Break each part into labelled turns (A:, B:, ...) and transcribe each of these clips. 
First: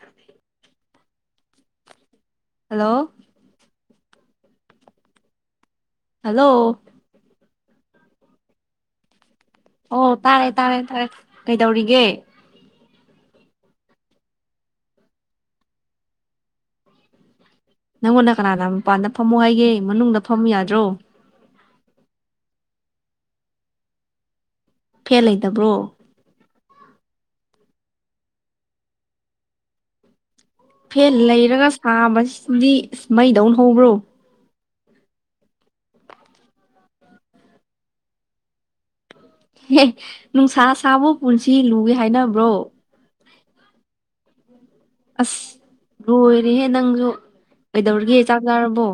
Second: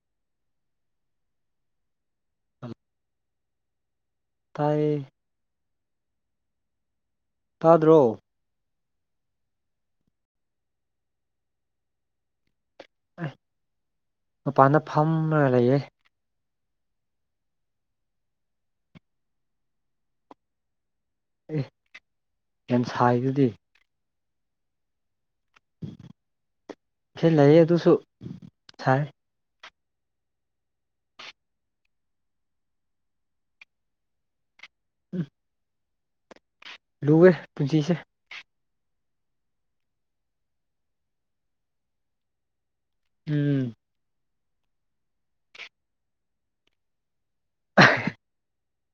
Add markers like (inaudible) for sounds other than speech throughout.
A: ꯍꯣꯏ ꯍꯜꯂꯣ
B: ꯇꯥꯏ
A: ꯍꯜꯂꯣ
B: ꯊꯥꯗ꯭ꯔꯣ
A: ꯑꯣ ꯇꯥꯔꯦ ꯇꯥꯔꯦ ꯇꯥꯔꯦ ꯀꯩꯗꯧꯔꯤꯒꯦ
B: ꯑꯦ ꯃꯄꯥꯟꯗ ꯐꯝꯅ ꯂꯩꯌꯦ
A: ꯅꯪꯉꯣꯟꯗ ꯀꯅꯥꯅ ꯃꯄꯥꯟꯗ ꯐꯝꯃꯣ ꯍꯥꯏꯒꯦ ꯃꯅꯨꯡꯗ ꯐꯝꯃꯨ ꯌꯥꯗ꯭ꯔꯣ
B: ꯑꯦ ꯌꯥꯝ ꯁꯥꯏꯗꯨꯗꯤ
A: ꯐꯦꯜ ꯂꯩꯇꯕ꯭ꯔꯣ
B: ꯐ ꯂꯩ ꯑꯗꯨꯁꯨ ꯁꯥꯏ
A: ꯐꯦꯟ ꯂꯩꯔꯒ ꯁꯥꯕꯁꯤꯗꯤ ꯑꯁ ꯃꯩꯗꯧꯅ ꯍꯧꯕ꯭ꯔꯣ
B: ꯎꯝ ꯂꯨꯋꯦ ꯄꯨꯟꯁꯤꯁꯦ
A: ꯑꯦ ꯅꯨꯡꯁꯥ ꯁꯥꯕꯨ ꯄꯨꯟꯁꯤ ꯂꯨꯒꯦ ꯍꯥꯏꯅꯕ꯭ꯔꯣ
B: ꯎꯝ
A: ꯑꯁ ꯂꯣꯏꯔꯦꯍꯦ ꯅꯪꯁꯨ ꯀꯩꯗꯧꯔꯒꯦ ꯆꯥꯛ ꯆꯥꯔꯕꯣ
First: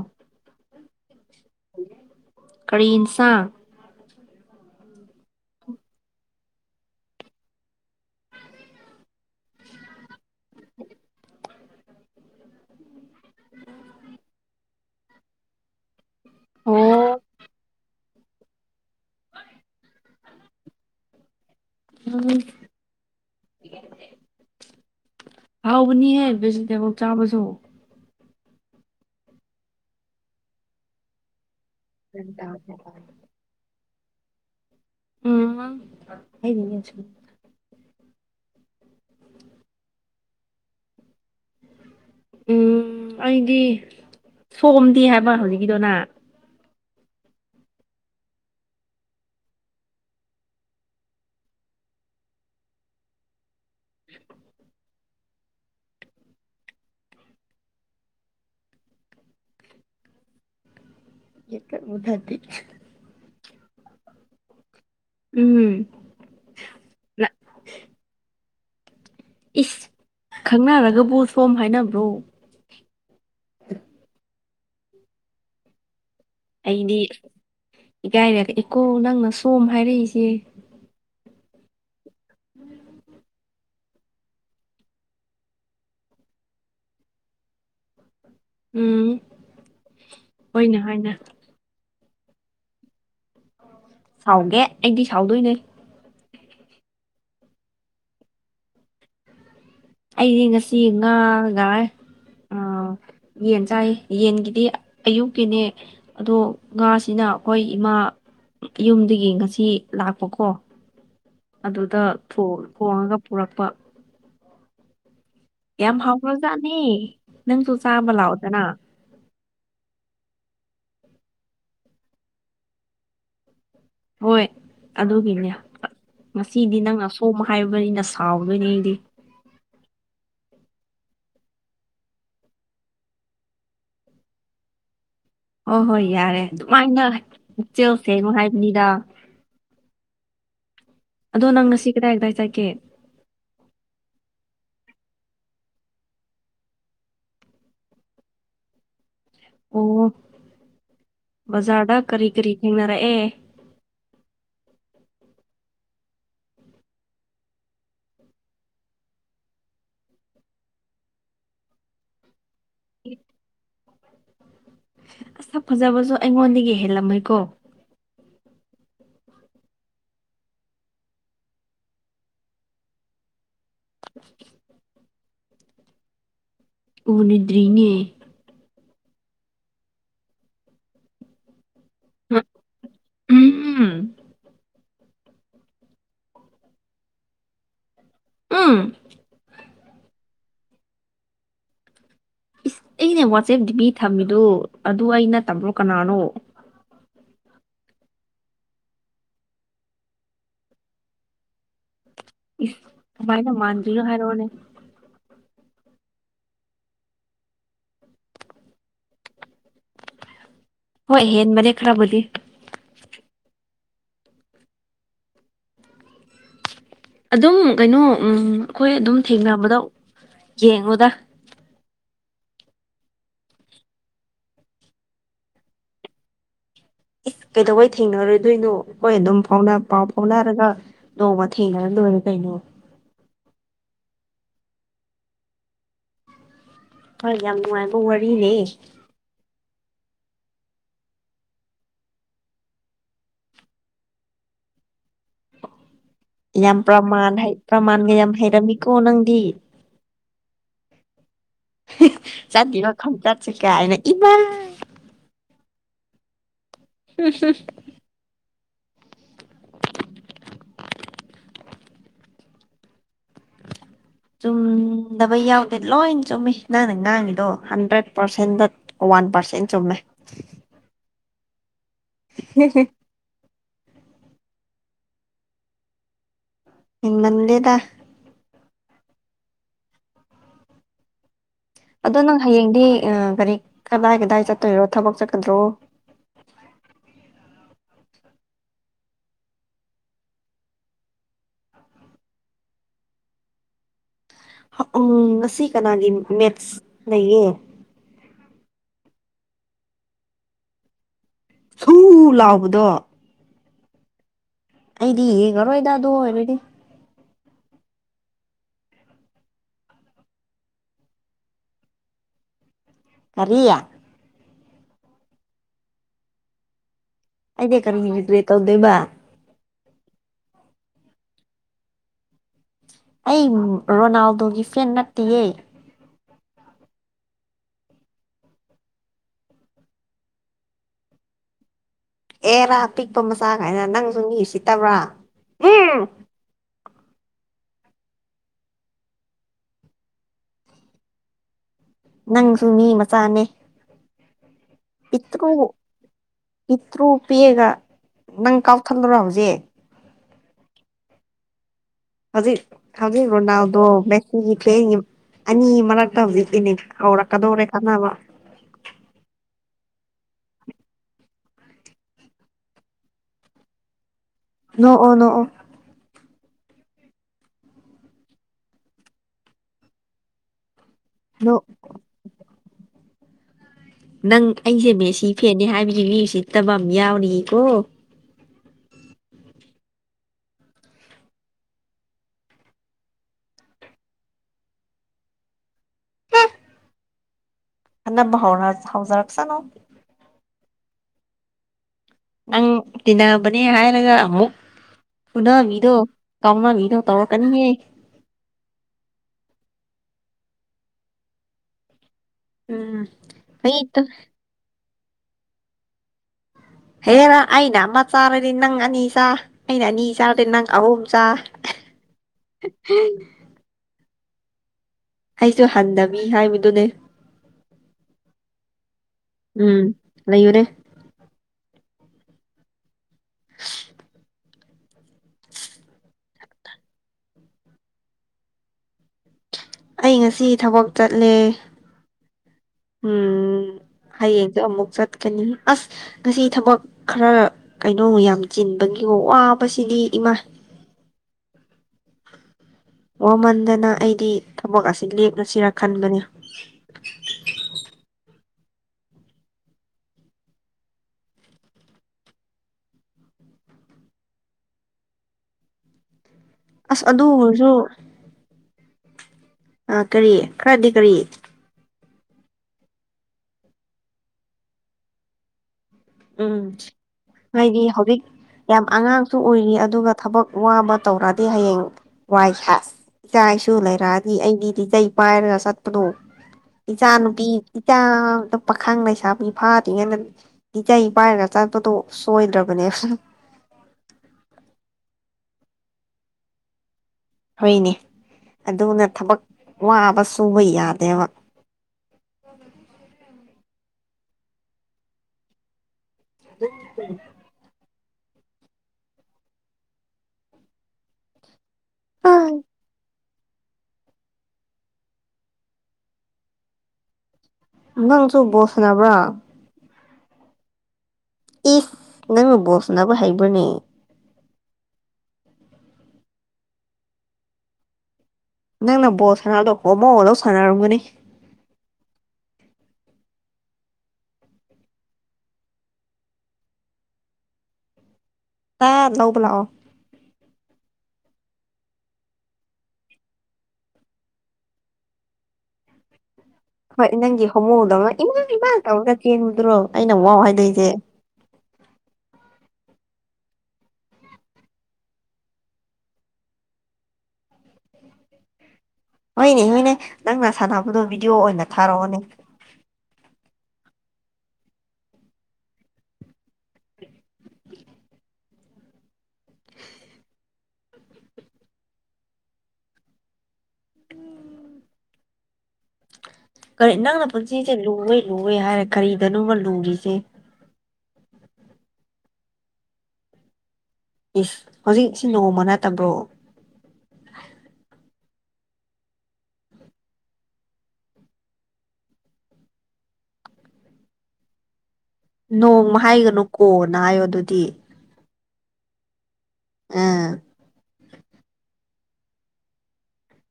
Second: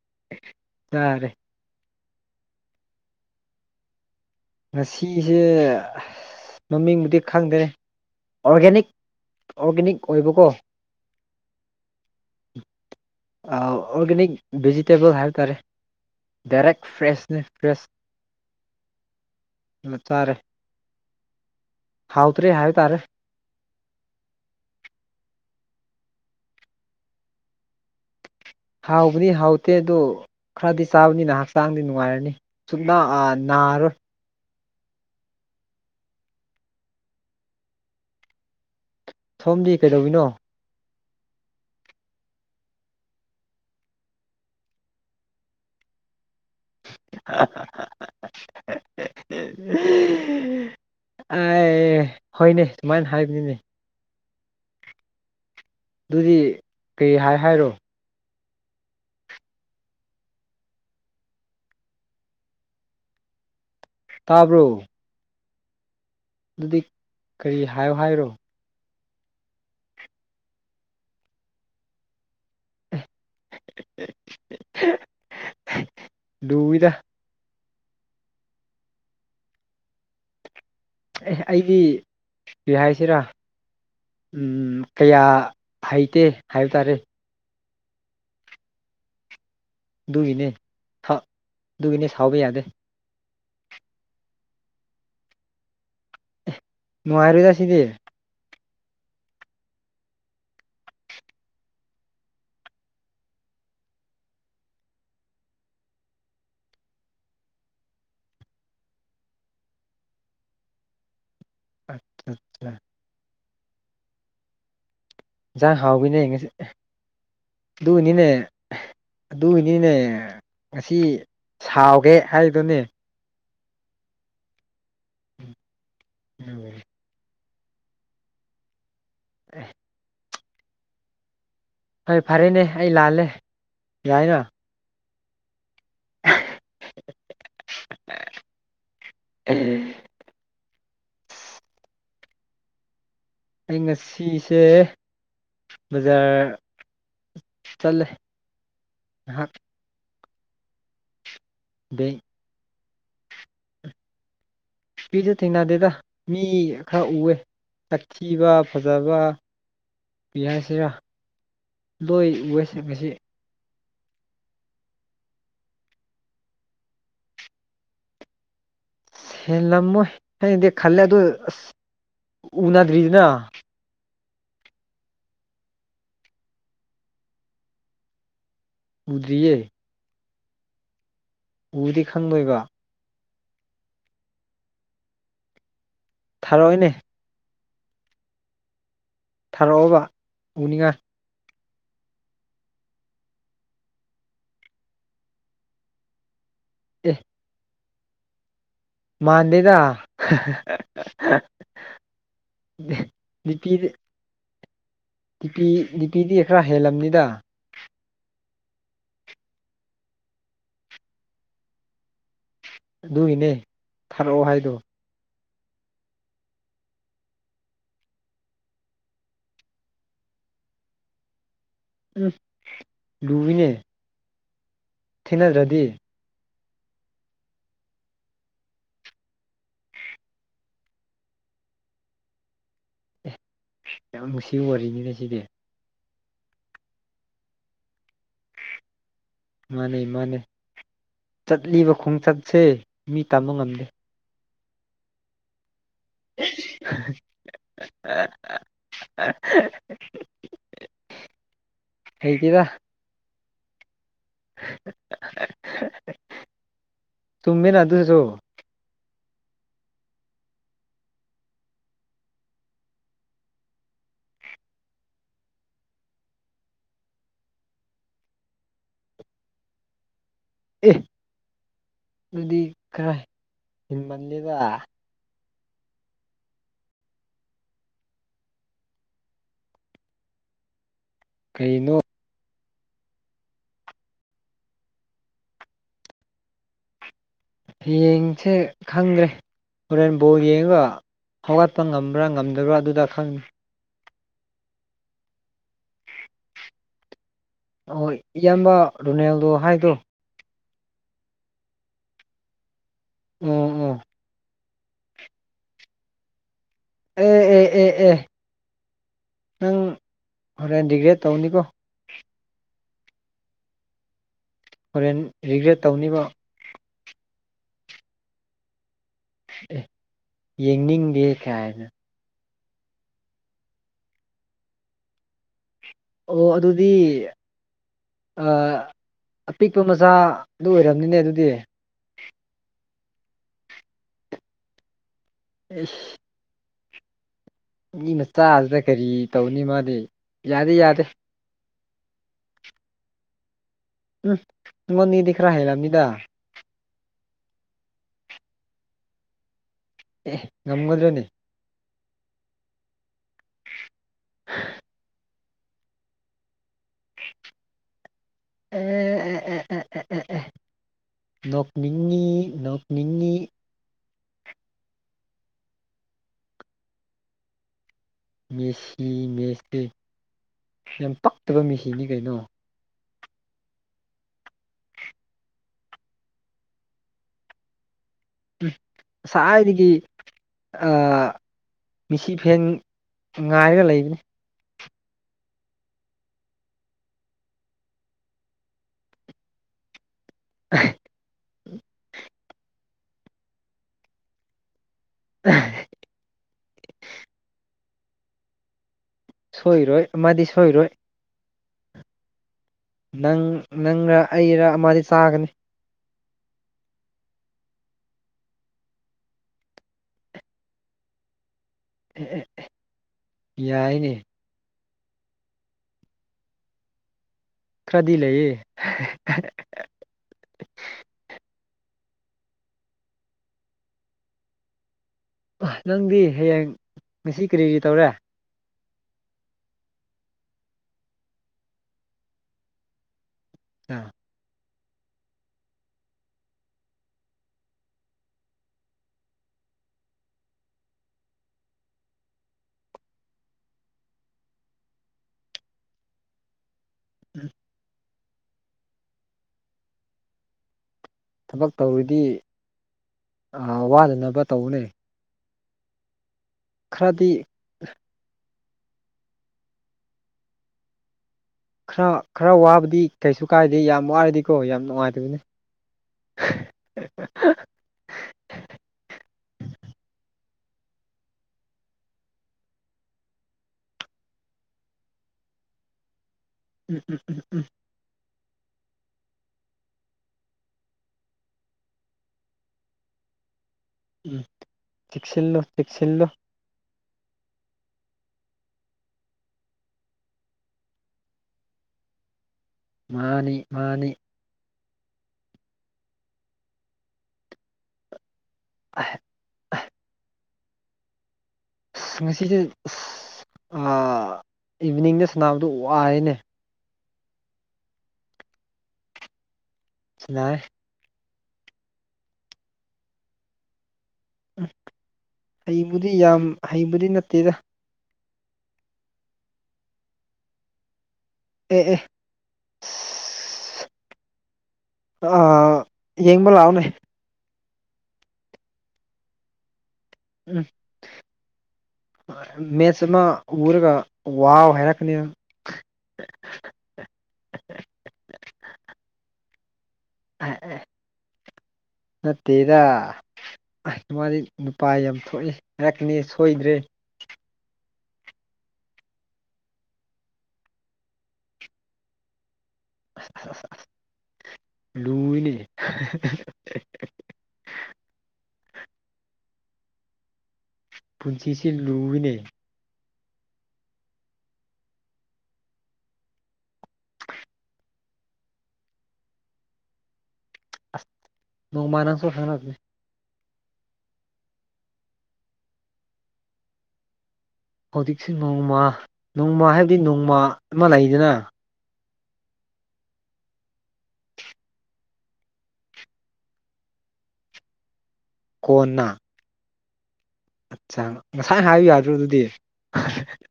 B: ꯇꯔꯦ
A: ꯀꯔꯤ ꯑꯦꯁꯪ
B: ꯉꯁꯤꯁꯦ ꯃꯃꯤꯡꯕꯨꯗꯤ ꯈꯪꯗ꯭ꯔꯦ ꯑꯣꯔꯒꯥꯦꯅꯤꯛ ꯑꯣꯔꯒꯥꯦꯅꯤꯛ ꯑꯣꯏꯕꯀꯣ
A: (inaudible)
B: ꯑꯣꯔꯒꯥꯦꯅꯤꯛ ꯚꯦꯖꯤꯇꯦꯕꯜ ꯍꯥꯏꯕ ꯇꯥꯔꯦ ꯗꯏꯔꯦꯛ
A: ꯑꯣ
B: ꯐ꯭ꯔꯦꯁꯅꯦ ꯐ꯭ꯔꯦꯁ ꯑꯃ ꯆꯥꯔꯦ
A: ꯎꯝ
B: ꯍꯥꯎꯗ꯭ꯔꯤ ꯍꯥꯏꯕ ꯇꯥꯔꯦ
A: ꯍꯥꯎꯕꯅꯤꯍꯦ ꯚꯦꯖꯤꯇꯦꯕꯜ ꯆꯥꯕꯁꯨ
B: ꯍꯥꯎꯕꯅꯤ ꯍꯥꯎꯇꯦ ꯑꯗꯨ ꯈꯔꯗꯤ ꯆꯥꯕꯅꯤꯅ ꯍꯛꯆꯥꯡꯗꯤ ꯅꯨꯡꯉꯥꯏꯔꯅꯤ ꯁꯨꯞꯅ ꯅꯥꯔꯔꯣꯢ
A: ꯎꯝ ꯍꯥꯏ (inaudible)
B: ꯁꯣꯝꯗꯤ ꯀꯩꯗꯧꯔꯤꯅꯣ
A: ꯎꯝ ꯑꯩꯗꯤ ꯁꯣꯝꯗꯤ ꯍꯥꯏꯕ ꯍꯧꯖꯤꯛꯀꯤꯗꯣ ꯅꯪ
B: ꯑꯥꯑꯥꯑꯥ ꯍꯍꯦ ꯍꯦ (inaudible) ꯑꯦ ꯍꯣꯏꯅꯦ ꯁꯨꯃꯥꯏꯅ ꯍꯥꯏꯕꯅꯤꯅꯦ
A: ꯑꯪ (inaudible)
B: ꯑꯗꯨꯗꯤ ꯀꯩ ꯍꯥꯏ ꯍꯥꯏꯔꯣ
A: ꯌꯦꯛꯇ ꯃꯗꯗꯤ (inaudible)
B: ꯇꯥꯕ꯭ꯔꯣ
A: ꯎꯝ
B: ꯑꯗꯨꯗꯤ
A: ꯅ-
B: ꯀꯔꯤ ꯍꯥꯏꯌꯣ ꯍꯥꯏꯔꯣ
A: ꯏꯁ ꯈꯪꯅꯔꯒꯕꯨ ꯁꯣꯝ ꯍꯥꯏꯅꯕ꯭ꯔꯣ
B: ꯍꯦꯍꯦꯍꯦ (inaudible)
A: ꯑꯩꯗꯤ ꯏꯒꯥꯏꯔꯛꯑꯦꯀꯣ ꯅꯪꯅ ꯁꯣꯝ ꯍꯥꯏꯔꯛꯏꯁꯦ
B: ꯑꯦ ꯑꯩꯒꯤ ꯀꯔꯤ ꯍꯥꯏꯁꯤꯔꯥ ꯎꯝ ꯀꯌꯥ ꯍꯩꯇꯦ ꯍꯥꯏꯕ ꯇꯥꯔꯦ
A: ꯎꯝ
B: ꯑꯗꯨꯒꯤꯅꯦ
A: ꯑꯣꯏꯅ ꯍꯥꯏꯅ
B: ꯑꯗꯨꯒꯤꯅꯦ ꯁꯥꯎꯕ ꯌꯥꯗꯦ
A: ꯁꯥꯎꯒꯦ ꯑꯩꯗꯤ ꯁꯥꯎꯗꯣꯏꯅꯦ
B: ꯅꯨꯡꯉꯥꯏꯔꯣꯏꯗ ꯁꯤꯗꯤ
A: ꯑꯩꯗꯤ ꯉꯁꯤ ꯉꯥ ꯒꯥ ꯑ ꯌꯦꯟ ꯆꯥꯏ ꯌꯦꯟꯒꯤꯗꯤ ꯑꯌꯨꯛꯀꯤꯅꯦ ꯑꯗꯣ ꯉꯥꯁꯤꯅ ꯑꯩꯈꯣꯏ ꯏꯃꯥ ꯌꯨꯝꯗꯒꯤ ꯉꯁꯤ ꯂꯥꯛꯄꯀꯣ ꯑꯗꯨꯗ ꯊꯣꯡꯉꯒ ꯄꯨꯔꯛꯄ
B: ꯌꯦꯟꯁꯥꯡ
A: ꯌꯥꯝ
B: ꯍꯥꯎꯋꯤꯅꯦ ꯉꯁꯤ
A: ꯍꯥꯎꯈ꯭ꯔꯖꯥꯠꯅꯦ ꯅꯪꯁꯨ ꯆꯥꯕ
B: ꯑꯗꯨꯅꯤꯅꯦ
A: ꯂꯥꯛꯑꯣꯗꯅ
B: ꯑꯗꯨꯒꯤꯅꯤꯅꯦ ꯉꯁꯤ ꯁꯥꯎꯒꯦ ꯍꯥꯏꯗꯨꯅꯦ
A: ꯍꯣꯏ ꯑꯗꯨꯒꯤꯅꯦ ꯉꯁꯤꯗꯤ ꯅꯪ ꯑꯁꯣꯝ ꯍꯥꯏꯕꯅꯤꯅ ꯁꯥꯎꯗꯣꯏꯅꯦ ꯑꯩꯗꯤ
B: ꯑ (inaudible) ꯍꯣꯏ ꯐꯔꯦꯅꯦ ꯑꯩ ꯂꯥꯜꯂꯦ ꯌꯥꯏꯅ
A: ꯍꯣꯏ ꯍꯣꯏ ꯌꯥꯔꯦ ꯑꯗꯨꯃꯥꯏꯅ ꯏꯆꯦꯜꯁꯦꯡꯉꯣ ꯍꯥꯏꯕꯅꯤꯗ
B: ꯑꯩ
A: ꯑꯗꯣ ꯅꯪ ꯉꯁꯤ ꯀꯗꯥꯏ ꯀꯗꯥꯏ ꯆꯠꯀꯦ
B: ꯑꯩ ꯉꯁꯤꯁꯦ ꯕꯖꯥꯔ ꯆꯠꯂꯦ ꯉꯥꯢꯍꯥꯛ
A: ꯑꯣ ꯕꯖꯥꯔꯗ
B: ꯑꯗꯩ
A: ꯀꯔꯤ ꯀꯔꯤ ꯊꯦꯡꯅꯔꯛꯑꯦ
B: ꯁꯄꯤꯁꯨ ꯊꯦꯡꯅꯗꯦꯗ ꯃꯤ ꯈꯔ ꯎꯑꯦ ꯇꯛꯊꯤꯕ ꯐꯖꯕ ꯄꯤ ꯍꯥꯏꯁꯤꯔꯥ ꯂꯣꯏ ꯉꯁꯤꯁꯤ
A: ꯑꯁꯛ ꯐꯖꯕꯁꯨ ꯑꯩꯉꯣꯟꯗꯒꯤ ꯍꯦꯜꯂꯝꯃꯣꯏꯀꯣ
B: ꯍꯦꯜꯂꯝꯃꯣꯏ ꯑꯩꯅꯗꯤ ꯈꯜꯂꯦ ꯑꯗꯣ ꯑꯁ ꯎꯅꯗ꯭ꯔꯤꯗꯅ
A: (unintelligible) ꯎꯅꯗꯔꯤꯅꯦ
B: ꯎꯗ꯭ꯔꯤꯌꯦ ꯎꯔꯗꯤ ꯈꯪꯗꯣꯏꯕ
A: ꯎꯝ (inaudible)
B: ꯊꯥꯔꯣꯏꯅꯦ
A: ꯎꯝ
B: ꯊꯥꯔꯛꯑꯣꯕ ꯄꯨꯅꯤꯡꯉꯥꯏ
A: ꯏꯁ ꯑꯩꯅ ꯋꯥꯆꯦꯞ ꯗꯤ ꯄꯤ ꯊꯝꯃꯤꯗꯨꯣ ꯑꯗꯨ ꯑꯩ ꯅꯠꯇꯕ꯭ꯔꯣ ꯀꯅꯥꯅꯣ
B: ꯑꯦ ꯃꯥꯟꯗꯦꯗ
A: ꯏꯁ ꯀꯃꯥꯏꯅ ꯃꯥꯟꯗꯔ꯭ꯤꯅꯣ ꯍꯥꯏꯔꯛꯑꯣꯅꯦ
B: ꯗꯤꯄꯤ ꯗꯤꯄꯤ ꯗꯤ ꯈꯔ ꯍꯦꯜꯂꯝꯅꯤꯗ
A: ꯍꯣꯏ ꯍꯦꯟꯕꯅꯤ ꯈꯔꯕꯨꯗꯤ
B: ꯑꯗꯨꯒꯤꯅꯦ ꯊꯥꯔꯛꯑꯣ ꯍꯥꯏꯗꯣ
A: ꯑꯗꯨꯝ ꯀꯩꯅꯣ ꯑꯩꯈꯣꯏ ꯑꯗꯨꯝ ꯊꯦꯡꯅꯕꯗꯣ ꯌꯦꯡꯉꯣꯗ
B: ꯎꯝ ꯂꯨꯏꯅꯦ ꯊꯦꯡꯅꯗ꯭ꯔꯗꯤ
A: ꯏꯁ ꯀꯩꯗꯧꯕꯩ ꯊꯦꯡꯅꯔꯣꯏꯗꯣꯏꯅꯣ ꯑꯩꯈꯣꯏ ꯑꯗꯨꯝ ꯐꯥꯎꯅ ꯄꯥꯎ ꯐꯥꯎꯅꯔꯒ ꯅꯣꯡꯃ ꯊꯦꯡꯅꯔ ꯂꯣꯏꯔꯦ ꯀꯩꯅꯣ
B: ꯌꯥꯝ ꯅꯨꯡꯁꯤ ꯋꯔꯤꯅꯤꯅꯦ ꯁꯤꯗꯤ
A: ꯍꯣꯏ ꯌꯥꯝ ꯅꯨꯡꯉꯥꯏꯕ ꯋꯥꯔꯤꯅꯦ
B: ꯃꯥꯅꯦ ꯃꯥꯅꯦ ꯆꯠꯂꯤꯕ ꯈꯣꯡꯆꯠꯁꯦ ꯃꯤ ꯇꯝꯕ ꯉꯝꯗꯦ
A: ꯌꯥꯝ ꯄ꯭ꯔꯃꯥꯟ ꯄ꯭ꯔꯃꯥꯟꯒ ꯌꯥꯝ ꯍꯩꯔꯝꯃꯤꯀꯣ ꯅꯪꯗꯤ
B: (inaudible) ꯍꯩꯇꯦꯗ
A: ꯆꯗꯤꯔ ꯈꯪ ꯆꯠꯁꯤ ꯀ ꯍꯥꯏꯅ ꯏꯃꯥ
B: ꯆꯨꯃꯦꯅꯥ ꯑꯗꯨꯁꯨ
A: ꯆꯨꯝꯗꯕ ꯌꯥꯎꯗꯦ ꯂꯣꯏ ꯆꯨꯝꯃꯤ ꯅꯪꯅ ꯉꯥꯡꯉꯤꯗꯣ ꯍꯟꯗ꯭ꯔꯦꯠ ꯄꯥꯔꯁꯦꯟꯗ ꯋꯥꯟ ꯄꯔꯁꯦꯟ ꯆꯨꯝꯃꯦ
B: ꯑꯦ ꯑꯗꯨꯗꯤ ꯈꯔ ꯍꯤꯟꯃꯜꯂꯤꯗ
A: ꯍꯦꯟꯃꯟꯗꯦꯗꯥ
B: ꯀꯩꯩꯅꯣ
A: ꯑꯗꯣ ꯅꯪ ꯍꯌꯦꯡꯗꯤ ꯀꯥꯔꯤ ꯀꯗꯥꯏ ꯀꯗꯥꯏ ꯆꯠꯇꯣꯏꯔꯣ ꯊꯕꯛ ꯆꯠꯀꯗ꯭ꯔꯣ
B: ꯍꯌꯦꯡꯁꯦ ꯈꯪꯗꯔ꯭ꯦ ꯍꯣꯔꯦꯟ ꯕꯣꯜ ꯌꯦꯡꯉꯒ ꯍꯧꯒꯠꯄ ꯉꯝꯕ꯭ꯔꯥ ꯉꯝꯗꯕ꯭ꯔꯥ ꯑꯗꯨꯗ ꯈꯪꯅꯤ
A: ꯎ ꯉꯁꯤ ꯀꯅꯥꯒꯤ ꯃꯦꯠꯁ ꯂꯩꯌꯦ
B: ꯑꯣ ꯏꯌꯥꯝꯕ ꯔꯣꯅꯦꯜꯗꯣ ꯍꯥꯏꯗꯣ
A: ꯁꯨ ꯂꯥꯎꯕꯗꯣ
B: ꯎꯝ ꯎꯝ
A: ꯑꯩꯗꯤ ꯌꯦꯡꯉꯔꯣꯏꯗꯥ ꯑꯗꯨ ꯑꯣꯏꯔꯗꯤ
B: ꯑꯦ ꯑꯦ ꯑꯦ ꯑꯦ ꯅꯪ ꯍꯣꯔꯦꯟ ꯔꯤꯒ꯭ꯔꯦꯠ ꯇꯧꯅꯤꯀꯣ
A: ꯀꯔꯤ
B: ꯍꯣꯔꯦꯟ ꯔꯤꯒ꯭ꯔꯦꯠ ꯇꯧꯅꯤꯕ
A: ꯑꯩꯗꯤ ꯀꯔꯤꯒꯤ ꯔꯤꯒꯔ꯭ꯦꯠ ꯇꯧꯗꯣꯏꯕ
B: ꯑꯦ ꯌꯦꯡꯅꯤꯡꯗꯦ ꯀꯌꯥ ꯍꯥꯏꯅ
A: ꯑꯩ ꯔꯣꯅꯥꯜꯗꯣꯒꯤ ꯐꯦꯟ ꯅꯠꯇꯦꯌꯦ
B: ꯑꯣ ꯑꯗꯨꯗꯤ ꯑꯄꯤꯛꯄ ꯃꯆꯥꯗꯨ ꯑꯣꯏꯔꯝ ꯅꯤꯅꯦ ꯑꯗꯨꯗꯤ
A: ꯑꯦꯔꯥ ꯄꯤꯛꯄ ꯃꯆꯥ ꯀꯥꯏꯅ ꯅꯪꯁꯨ ꯎꯁꯤꯠꯇꯕ꯭ꯔꯥ ꯎꯝ
B: ꯏꯁ ꯃꯤ ꯃꯆꯥꯗꯨꯗ ꯀꯔꯤ ꯇꯧꯅꯤ ꯃꯥꯗꯤ ꯌꯥꯗꯦ ꯌꯥꯗꯦ
A: ꯅꯪꯁꯨ ꯃꯤ ꯃꯆꯥꯅꯦ
B: ꯎꯝ ꯑꯩꯉꯣꯟꯗꯩꯩꯗꯤ ꯈꯔ ꯍꯦꯟꯂꯝꯅꯤꯗ
A: ꯄꯤꯇ꯭ꯔꯨ ꯄꯦꯛꯑꯒ ꯅꯪ ꯀꯥꯎꯊꯠꯂꯨꯔ ꯍꯧꯖꯤꯛ
B: ꯑꯦ ꯉꯝꯒꯗꯔꯥꯅꯦ
A: ꯍꯧꯖꯤ ꯍꯧꯖꯤꯒ ꯑꯗꯨꯣ ꯃꯦꯁꯤꯒꯤ ꯏ ꯐ ꯑꯅꯤ ꯃꯔꯛꯇ ꯍꯧꯖꯤꯛꯤꯅꯦ ꯍꯧꯔꯛꯀꯗꯧꯔꯦ ꯀꯥꯟꯅꯕ
B: ꯑꯦ ꯑꯦ ꯑꯦ ꯑꯦ ꯑꯦ ꯑꯦ ꯑꯦ ꯅꯣꯛꯅꯤꯡꯉ ꯅꯣꯛꯅꯤꯡ
A: ꯅꯣꯑꯣ ꯅꯣꯑꯣ
B: ꯃꯦꯁꯤ ꯃꯦꯁ ꯌꯥꯝ ꯄꯛꯇꯕ
A: ꯅꯣꯛ
B: ꯃꯦꯁꯤꯅꯤ ꯀꯩꯅꯣ
A: ꯅꯪ ꯑꯩꯁꯦ ꯃꯦꯁꯤ ꯐꯦꯅꯤ ꯍꯥꯏꯕꯁ ꯃꯤꯁꯤ ꯇꯕ ꯑꯃ ꯌꯥꯎꯔꯤꯉꯀꯣ
B: ꯎ ꯆꯥꯏꯅꯤ ꯃꯤꯁꯤ ꯐꯦꯟ ꯉꯥꯏꯔꯒ ꯂꯩꯕꯅꯤ
A: ꯅꯝꯕ ꯍꯧꯔ ꯍꯧꯖꯥꯔꯛꯁꯅꯣ
B: ꯎ
A: ꯅꯪ ꯇꯤꯟꯅꯕꯅꯤ ꯍꯥꯏꯔꯒ ꯑꯃꯨꯛ ꯄꯨꯅ ꯃꯤꯗꯣ ꯀꯝꯅ ꯃꯤꯗꯣ ꯇꯧꯔ ꯀꯅꯤꯉ
B: ꯁꯣꯏꯔꯣꯏ ꯑꯃꯗꯤ ꯁꯣꯏꯔꯣꯏ
A: ꯎꯝ
B: ꯅꯪ
A: ꯃꯤꯠꯇꯨ
B: ꯅꯪꯔ ꯑꯩꯔ ꯑꯃꯗꯤ ꯆꯥꯒꯅꯤ
A: ꯍꯦꯔ ꯑꯩꯅꯃ ꯆꯥꯔꯗꯤ ꯅꯪ ꯑꯅꯤ ꯆꯥ ꯑꯩꯅꯅꯤꯖꯗꯦ ꯅꯪ ꯑꯍꯕꯖ
B: ꯑꯦ ꯑꯦ ꯌꯥꯏꯅꯦ
A: ꯑꯩꯁꯨ ꯍꯟꯗꯕꯤ ꯍꯥꯏꯕꯗꯨꯅꯦ
B: ꯈꯔꯥꯗꯤ ꯂꯩꯌꯦ
A: ꯅ ꯌꯔꯦ
B: ꯅꯪꯗꯤ ꯍꯌꯦꯡ ꯉꯁꯤ ꯀꯔꯤ ꯇꯧꯔꯦ
A: ꯑꯩ ꯉꯁꯤ ꯊꯕꯛ ꯆꯠꯂꯦ ꯎꯝ
B: ꯑ
A: ꯍꯥꯏ ꯌꯦꯡꯖ ꯃꯨꯛ ꯆꯠ ꯀꯅꯤ ꯑꯁ ꯉꯁꯤ ꯊꯕꯛ ꯈꯔ ꯀꯩꯅꯣ ꯌꯥꯝ ꯆꯤꯟꯕꯒꯤ ꯋꯥꯕꯁꯤꯗꯤ ꯏꯃꯥ ꯃꯃꯟꯗꯅ ꯑꯩꯗꯤ ꯊꯕꯛ ꯑꯁꯤ ꯂꯦꯞꯅ ꯁꯤꯔꯛ ꯈꯟꯕꯅꯦ
B: ꯎꯝ ꯊꯕꯛ ꯇꯧꯔꯤꯗꯤ ꯋꯥꯗꯅꯕ ꯇꯧꯕꯅꯦ
A: ꯑꯁ ꯑꯗꯨ
B: ꯈꯔꯗꯤ
A: ꯑꯣꯏꯔꯁꯨ ꯑ ꯀꯔꯤꯌꯦ ꯈꯔꯗꯤ ꯀꯔꯤ
B: ꯈꯔ ꯈꯔ ꯋꯥꯕꯗꯤ ꯀꯩꯁꯨ ꯀꯥꯏꯗꯦ ꯌꯥꯝ ꯋꯥꯔꯗꯤꯀꯣ ꯌꯥꯝ ꯅꯨꯡꯉꯥꯏꯇꯕꯅꯤ
A: ꯎꯝ ꯍꯥꯏꯗꯤ ꯍꯧꯖꯤꯛ ꯌꯥꯝ ꯑꯉꯥꯡꯁꯨ ꯑꯣꯏꯔꯤ ꯑꯗꯨꯒ ꯊꯕꯛ ꯋꯥꯕ ꯇꯧꯔꯗꯤ ꯍꯌꯦꯡ ꯋꯥꯏꯁ ꯏꯆꯥ ꯏꯁꯨ ꯂꯩꯔꯛꯑꯗꯤ ꯑꯩꯒꯤꯗꯤꯆ ꯄꯥꯏꯔꯒ ꯆꯠꯄꯗꯣ
B: ꯎꯝ
A: ꯏꯆꯥ
B: ꯎꯝ ꯎꯝ
A: ꯅꯨꯨꯄꯤ
B: ꯎꯝ
A: ꯏꯆꯥꯗ ꯄꯥꯈꯥꯡ ꯂꯩꯁꯥꯕꯤ ꯐꯥꯗ꯭ꯔꯤꯉꯩꯅ ꯏꯆ ꯄꯥꯏꯔꯒ ꯆꯠꯄꯗꯣ ꯁꯣꯏꯗ꯭ꯔꯕꯅꯦ
B: ꯎꯝ ꯆꯁꯤꯜꯂꯣ ꯇꯛꯁꯤꯟꯂꯣ
A: ꯍꯣꯏꯅꯦ ꯑꯗꯨꯅ ꯊꯕꯛ ꯋꯥꯕ ꯁꯨꯕ ꯌꯥꯗꯦꯕ
B: ꯃꯥꯅꯤ ꯃꯥꯅꯤ
A: ꯎ
B: ꯍꯥꯏ ꯑꯁ ꯉꯁꯤꯁꯦ ꯑꯁ ꯏꯚꯅꯤꯡꯗ ꯁꯥꯟꯅꯕꯗꯨꯣ ꯋꯥꯏꯅꯦ
A: ꯅꯪꯁꯨꯕꯣꯁ ꯅꯕ꯭ꯔꯥ
B: ꯁꯤ ꯅꯥꯏ
A: ꯏꯁ ꯅꯪ ꯕꯣꯁꯅꯕꯅꯕ ꯍꯥꯏꯕ꯭ꯔꯅꯦ
B: ꯎꯝ ꯍꯩꯕꯨꯗꯤ ꯌꯥꯝ ꯍꯩꯕꯨꯗꯤ ꯅꯠꯇꯦꯗ
A: ꯅꯪꯅ ꯕꯣꯜ ꯁꯥꯟꯗꯣ ꯍꯣꯃꯜ ꯂꯧ ꯁꯥꯟꯅꯔꯝꯒꯅꯤ
B: ꯑꯦ ꯑꯦ ꯑꯥ ꯌꯦꯡꯕ ꯂꯥꯛꯑꯣꯅꯦ
A: ꯇꯥ ꯂꯧꯕ ꯂꯥꯛꯑꯣ
B: ꯎꯝ (unintelligible) ꯃꯦꯠꯆ ꯑꯃ ꯎꯔꯒ ꯋꯥꯎ ꯍꯥꯏꯔꯛꯀꯅꯤ
A: ꯍꯣꯏ ꯅꯪꯒꯤ ꯍꯣꯡꯃꯣꯗꯧ ꯏꯃꯥ ꯏꯃꯥ ꯇꯧꯔꯒ ꯆꯦꯟꯕꯗꯨꯔꯣ ꯑꯩꯅ ꯑꯃꯨꯛꯋꯥꯎ ꯍꯥꯏꯗꯣꯏꯁꯦ
B: ꯅꯠꯇꯦꯗ ꯑꯁ ꯃꯥꯗꯤ ꯅꯨꯄꯥ ꯌꯥꯝ ꯊꯣꯛꯏ ꯉꯛꯅꯦ ꯁꯣꯏꯗ꯭ꯔꯦ
A: ꯍꯣꯏꯅꯦ ꯍꯣꯏꯅꯦ ꯅꯪꯅ ꯁꯥꯟꯅꯕꯗꯣ ꯚꯤꯗꯤꯑꯣ ꯑꯣꯏꯅ ꯊꯥꯔꯛꯑꯣꯅꯦ
B: ꯂꯨꯅꯦ
A: (inaudible)
B: ꯄꯨꯟꯁꯤꯁꯤ ꯂꯨꯕꯤꯅꯦ
A: ꯀꯔꯤ ꯅꯪꯅ ꯄꯨꯟꯁꯤꯁꯦ ꯂꯨ ꯂꯨ ꯍꯥꯏꯔꯦ ꯀꯔꯤꯗꯅꯣꯃ ꯂꯨꯔꯤꯁꯦ
B: ꯅꯣꯡꯃ ꯅꯪꯁꯨ ꯈꯪꯅꯒꯅꯦ
A: ꯏꯁ ꯍꯧꯖꯤꯛꯁꯤ ꯅꯣꯡꯃ ꯅꯠꯇꯕ꯭ꯔꯣ
B: ꯍꯧꯖꯤꯛꯁꯨ ꯅꯣꯡꯃ ꯅꯣꯡꯃ ꯍꯥꯏꯕꯗꯤ ꯅꯣꯡꯃ ꯑꯃ ꯂꯩꯗꯅ
A: ꯅꯣꯡꯃ ꯍꯥꯏꯒꯅꯨ ꯀꯣꯅ ꯍꯥꯏꯌꯣ ꯑꯗꯨꯗꯤ
B: ꯀꯣꯅ
A: ꯑ
B: ꯉꯁꯥꯏ ꯍꯥꯏꯕ ꯌꯥꯗ꯭ꯔꯣ ꯑꯗꯨꯗꯤ ꯍ (unintelligible)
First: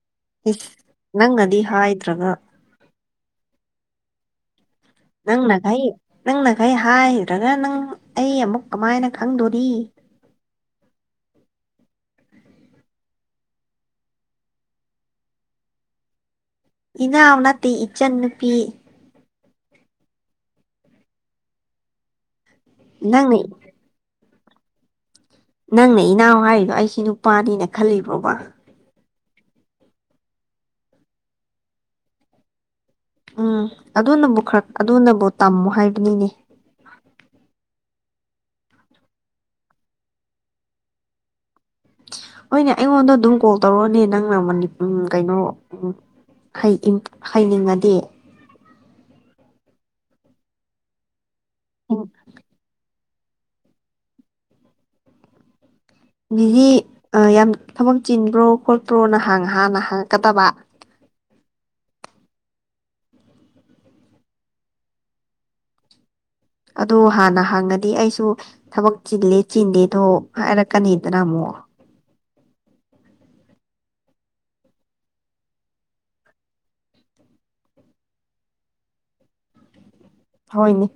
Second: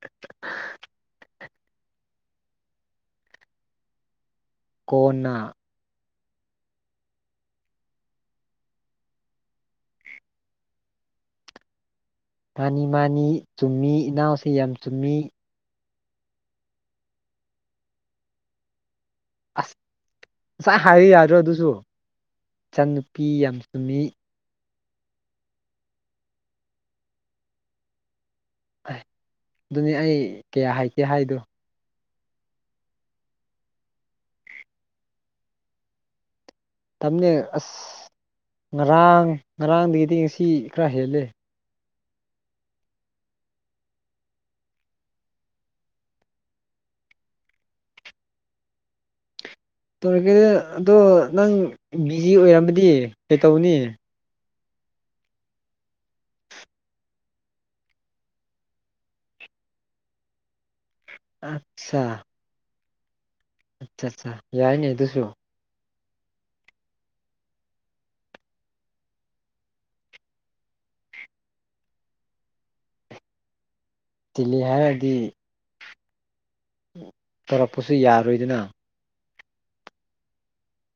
A: ꯅꯪꯅꯗꯤ ꯍꯥꯏꯗ꯭ꯔꯒ
B: ꯀꯣꯟꯅ
A: ꯅꯪꯅꯈꯩ ꯅꯪꯅꯈꯩ ꯍꯥꯏꯗ꯭ꯔꯒ ꯅꯪ ꯑꯩ ꯑꯃꯨꯛ ꯀꯃꯥꯏꯅ ꯈꯪꯗꯣꯔꯤ
B: ꯃꯥꯅꯤ ꯃꯥꯅꯤ ꯆꯨꯝꯃꯤ ꯏꯅꯥꯎꯁ ꯌꯥꯝ ꯆꯨꯝꯃꯤ
A: ꯏꯅꯥꯎ ꯅꯠꯇꯦ ꯏꯆꯟ ꯅꯨꯄꯤ
B: ꯑꯁ ꯉꯁꯥꯏ ꯍꯥꯏꯌꯨ ꯌꯥꯗꯣ ꯑꯗꯨꯁꯨ ꯏꯆꯪ ꯅꯨꯨꯄꯤ
A: ꯅꯪꯅ
B: ꯌꯥꯝ ꯆꯨꯝꯃꯤ
A: ꯅꯪꯅ ꯏꯅꯥꯎ ꯍꯥꯏꯔꯤꯗꯣ ꯑꯩꯁꯤ ꯅꯨꯄꯥꯅꯤꯅ ꯈꯜꯂꯤꯕ꯭ꯔꯣꯕ
B: ꯑꯗꯨꯅꯤ ꯑꯩ ꯀꯌꯥ ꯍꯩꯇꯦ ꯍꯥꯏꯗꯣ
A: ꯎꯝ ꯑꯗꯨꯅꯕꯨ ꯈꯔ ꯑꯗꯨꯅꯕꯨ ꯇꯝꯃꯨ ꯍꯥꯏꯕꯅꯤꯅꯦ
B: ꯇꯝꯅꯦ ꯑꯁ ꯉꯔꯥꯡ ꯉꯔꯥꯡꯗꯒꯤꯗꯤ ꯉꯁꯤ ꯈꯔ ꯍꯦꯜꯂꯦ
A: ꯍꯣꯏꯅꯦ ꯑꯩꯉꯣꯟꯗ ꯑꯗꯨꯝ ꯀꯣꯜ ꯇꯧꯔꯛꯑꯣꯅꯦ ꯅꯪꯅ ꯎ ꯀꯩꯅꯣ ꯎ ꯍꯩꯅꯤꯡꯉꯗꯤ
B: ꯇꯧꯔꯛꯀꯦ ꯑꯗꯣ ꯅꯪ ꯕꯤꯖꯤ ꯑꯣꯏꯔꯝꯃꯗꯤ ꯀꯩꯇꯧꯅꯤ
A: ꯗꯤ ꯌꯥꯝ ꯊꯕꯛ ꯆꯤꯟꯕ꯭ꯔꯣ ꯈꯣꯠꯄ꯭ꯔꯣ ꯅꯍꯥꯟꯍꯥꯟꯅ ꯍꯥꯡꯉꯛꯀꯗꯕ
B: ꯑꯠꯆ ꯑꯠꯆꯥ ꯑꯠꯆꯥ ꯌꯥꯏꯅꯦ ꯑꯗꯨꯁꯨ
A: ꯑꯗꯨ ꯍꯥꯟꯅ ꯍꯪꯉꯗꯤ ꯑꯩꯁꯨ ꯊꯕꯛ ꯆꯤꯂꯦ ꯆꯤꯟꯗꯦꯗꯣ ꯍꯥꯏꯔꯛꯀꯅꯤꯗꯅ ꯑꯃꯨꯛ
B: ꯆꯤꯟꯂꯤ ꯍꯥꯏꯔꯒꯗꯤ ꯇꯧꯔꯛꯄꯁꯨ ꯌꯥꯔꯣꯏꯗꯅ
A: ꯍꯣꯏꯅꯦ